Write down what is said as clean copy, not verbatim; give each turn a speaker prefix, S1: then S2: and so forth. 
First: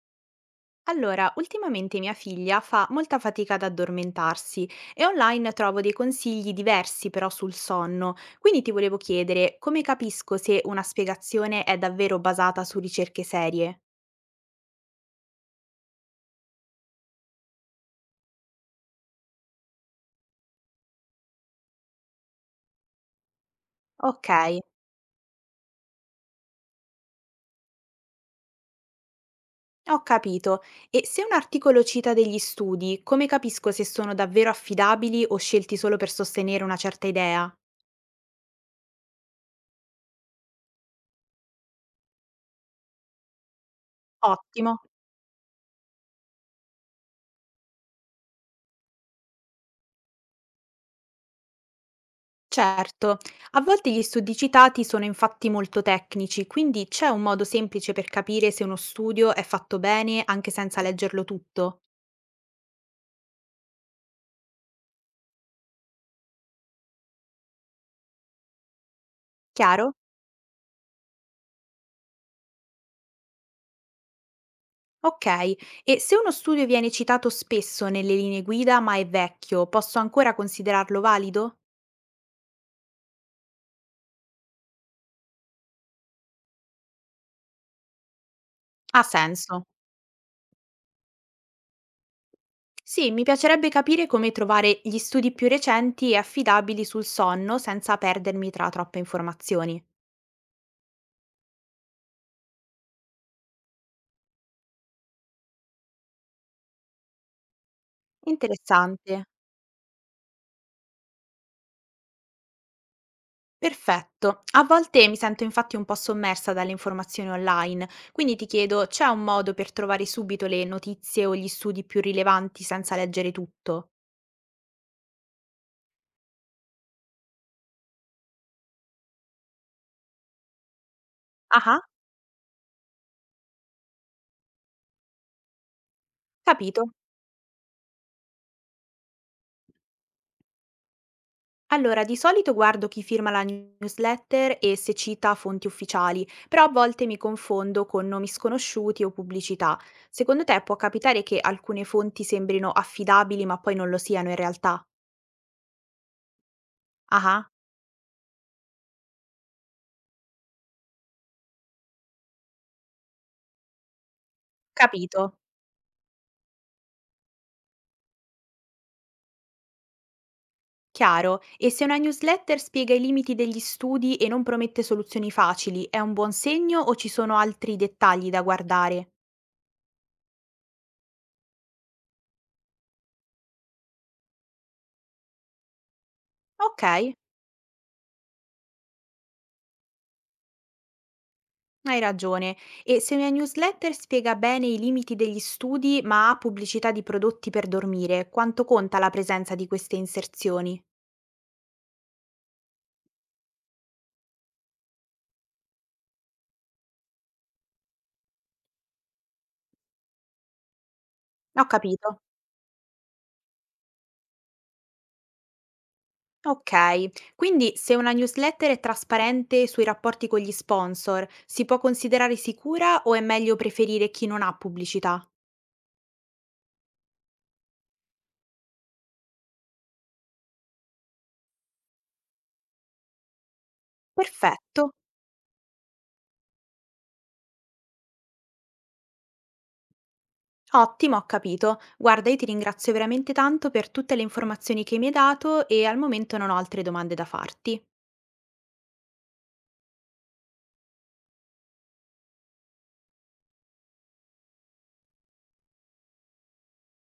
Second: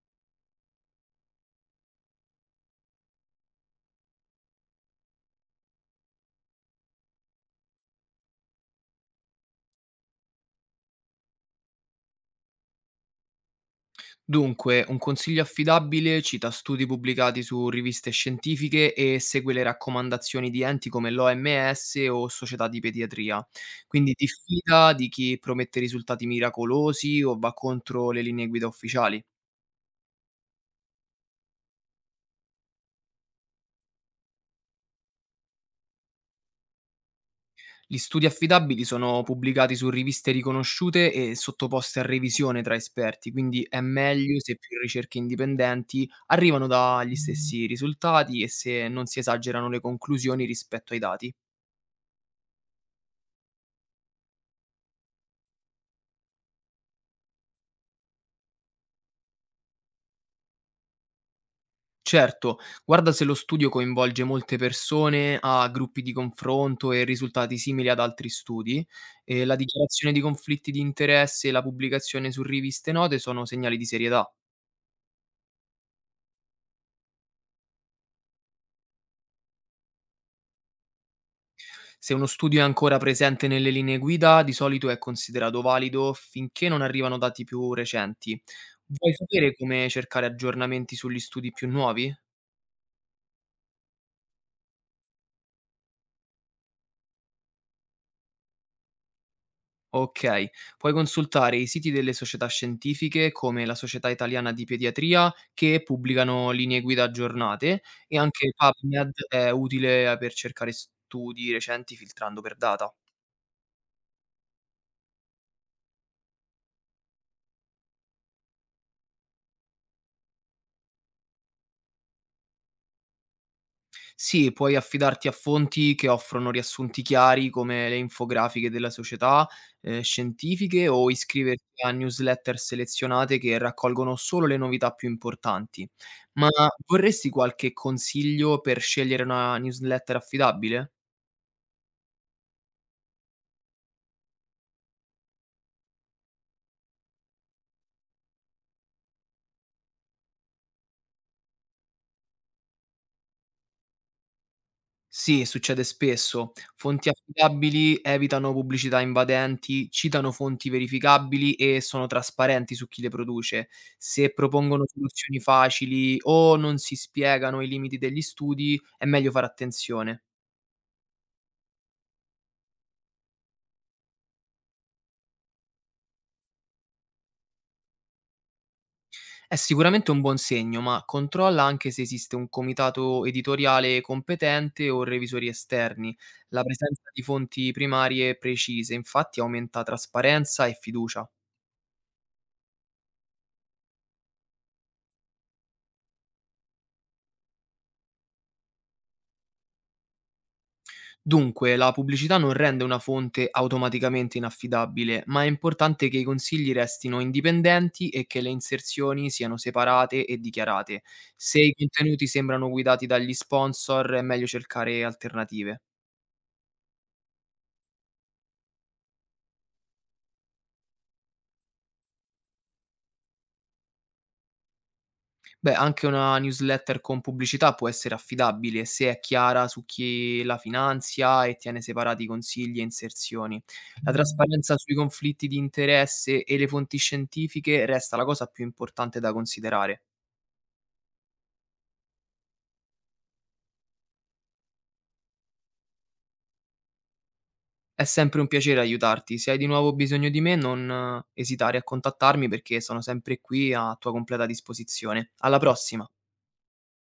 S1: Allora, ultimamente mia figlia fa molta fatica ad addormentarsi e online trovo dei consigli diversi però sul sonno, quindi ti volevo chiedere come capisco se una spiegazione è davvero basata su ricerche serie?
S2: Dunque, un consiglio affidabile cita studi pubblicati su riviste scientifiche e segue le raccomandazioni di enti come l'OMS o società di pediatria. Quindi
S1: Ok,
S2: diffida di chi promette risultati miracolosi o va contro le linee guida ufficiali.
S1: ho capito. E se un articolo cita degli studi, come capisco se sono davvero affidabili o scelti solo per sostenere una certa idea?
S2: Gli studi affidabili sono pubblicati su riviste riconosciute e sottoposte a revisione tra esperti, quindi è meglio se
S1: Ottimo.
S2: più ricerche indipendenti arrivano dagli stessi risultati e se non si esagerano le conclusioni rispetto ai dati.
S1: Certo, a volte gli studi citati sono infatti molto tecnici, quindi c'è un modo semplice per capire se uno studio è fatto bene anche senza leggerlo tutto.
S2: Certo, guarda se lo studio coinvolge molte persone, ha gruppi di confronto e risultati simili ad altri studi, e la
S1: Chiaro?
S2: dichiarazione di conflitti di interesse e la pubblicazione su riviste note sono segnali di serietà.
S1: Ok, e se uno studio viene citato spesso nelle linee guida ma è vecchio, posso ancora considerarlo valido?
S2: Se uno studio è ancora presente nelle linee guida, di solito è considerato valido finché non arrivano dati più recenti.
S1: Ha
S2: Vuoi sapere
S1: senso.
S2: come cercare aggiornamenti sugli studi più nuovi?
S1: Sì, mi piacerebbe capire come trovare gli studi più recenti e affidabili sul sonno senza perdermi tra troppe informazioni.
S2: Okay. Puoi consultare i siti delle società scientifiche, come la Società Italiana di Pediatria, che pubblicano linee guida aggiornate e anche PubMed
S1: Interessante.
S2: è utile per cercare studi recenti filtrando per data.
S1: Perfetto. A volte mi sento infatti un po' sommersa dalle informazioni online, quindi ti chiedo, c'è un modo per trovare subito le notizie o gli studi più rilevanti senza leggere tutto?
S2: Sì, puoi affidarti a fonti che offrono riassunti chiari come le infografiche della società, scientifiche o
S1: Ah,
S2: iscriverti a newsletter selezionate che raccolgono solo le novità più importanti. Ma
S1: capito.
S2: vorresti qualche consiglio per scegliere una newsletter affidabile?
S1: Allora, di solito guardo chi firma la newsletter e se cita fonti ufficiali, però a volte mi confondo con nomi sconosciuti o pubblicità. Secondo te può capitare che alcune fonti sembrino affidabili ma poi non lo siano in realtà?
S2: Sì, succede spesso. Fonti
S1: Ah,
S2: affidabili evitano pubblicità invadenti, citano fonti verificabili e sono trasparenti su chi le produce. Se propongono
S1: capito.
S2: soluzioni facili o non si spiegano i limiti degli studi, è meglio fare attenzione.
S1: Chiaro, e se una newsletter spiega i limiti degli studi e non promette soluzioni facili, è un buon segno o ci sono altri dettagli da guardare?
S2: È sicuramente un buon segno, ma controlla anche se esiste un comitato editoriale competente o revisori esterni. La presenza
S1: Ok,
S2: di fonti primarie precise, infatti, aumenta trasparenza e fiducia.
S1: hai ragione. E se una newsletter spiega bene i limiti degli studi ma ha pubblicità di prodotti per dormire, quanto conta la presenza di queste inserzioni?
S2: Dunque, la pubblicità non rende una fonte automaticamente inaffidabile, ma è importante che i consigli restino indipendenti e che le inserzioni siano separate e dichiarate. Se
S1: Ho
S2: i
S1: capito.
S2: contenuti sembrano guidati dagli sponsor, è meglio cercare alternative.
S1: Ok, quindi se una newsletter è trasparente sui rapporti con gli sponsor, si può considerare sicura o è meglio preferire chi non ha pubblicità?
S2: Beh, anche una newsletter con pubblicità può essere affidabile se è chiara su chi la finanzia e tiene separati consigli e inserzioni. La trasparenza
S1: Perfetto.
S2: sui conflitti di interesse e le fonti scientifiche resta la cosa più importante da considerare.
S1: Ottimo, ho capito. Guarda, io ti ringrazio veramente tanto per tutte le informazioni che mi hai dato e al momento non ho altre domande da farti.
S2: È sempre un piacere aiutarti. Se hai di nuovo bisogno di me, non esitare a contattarmi perché sono sempre qui a tua completa disposizione. Alla prossima.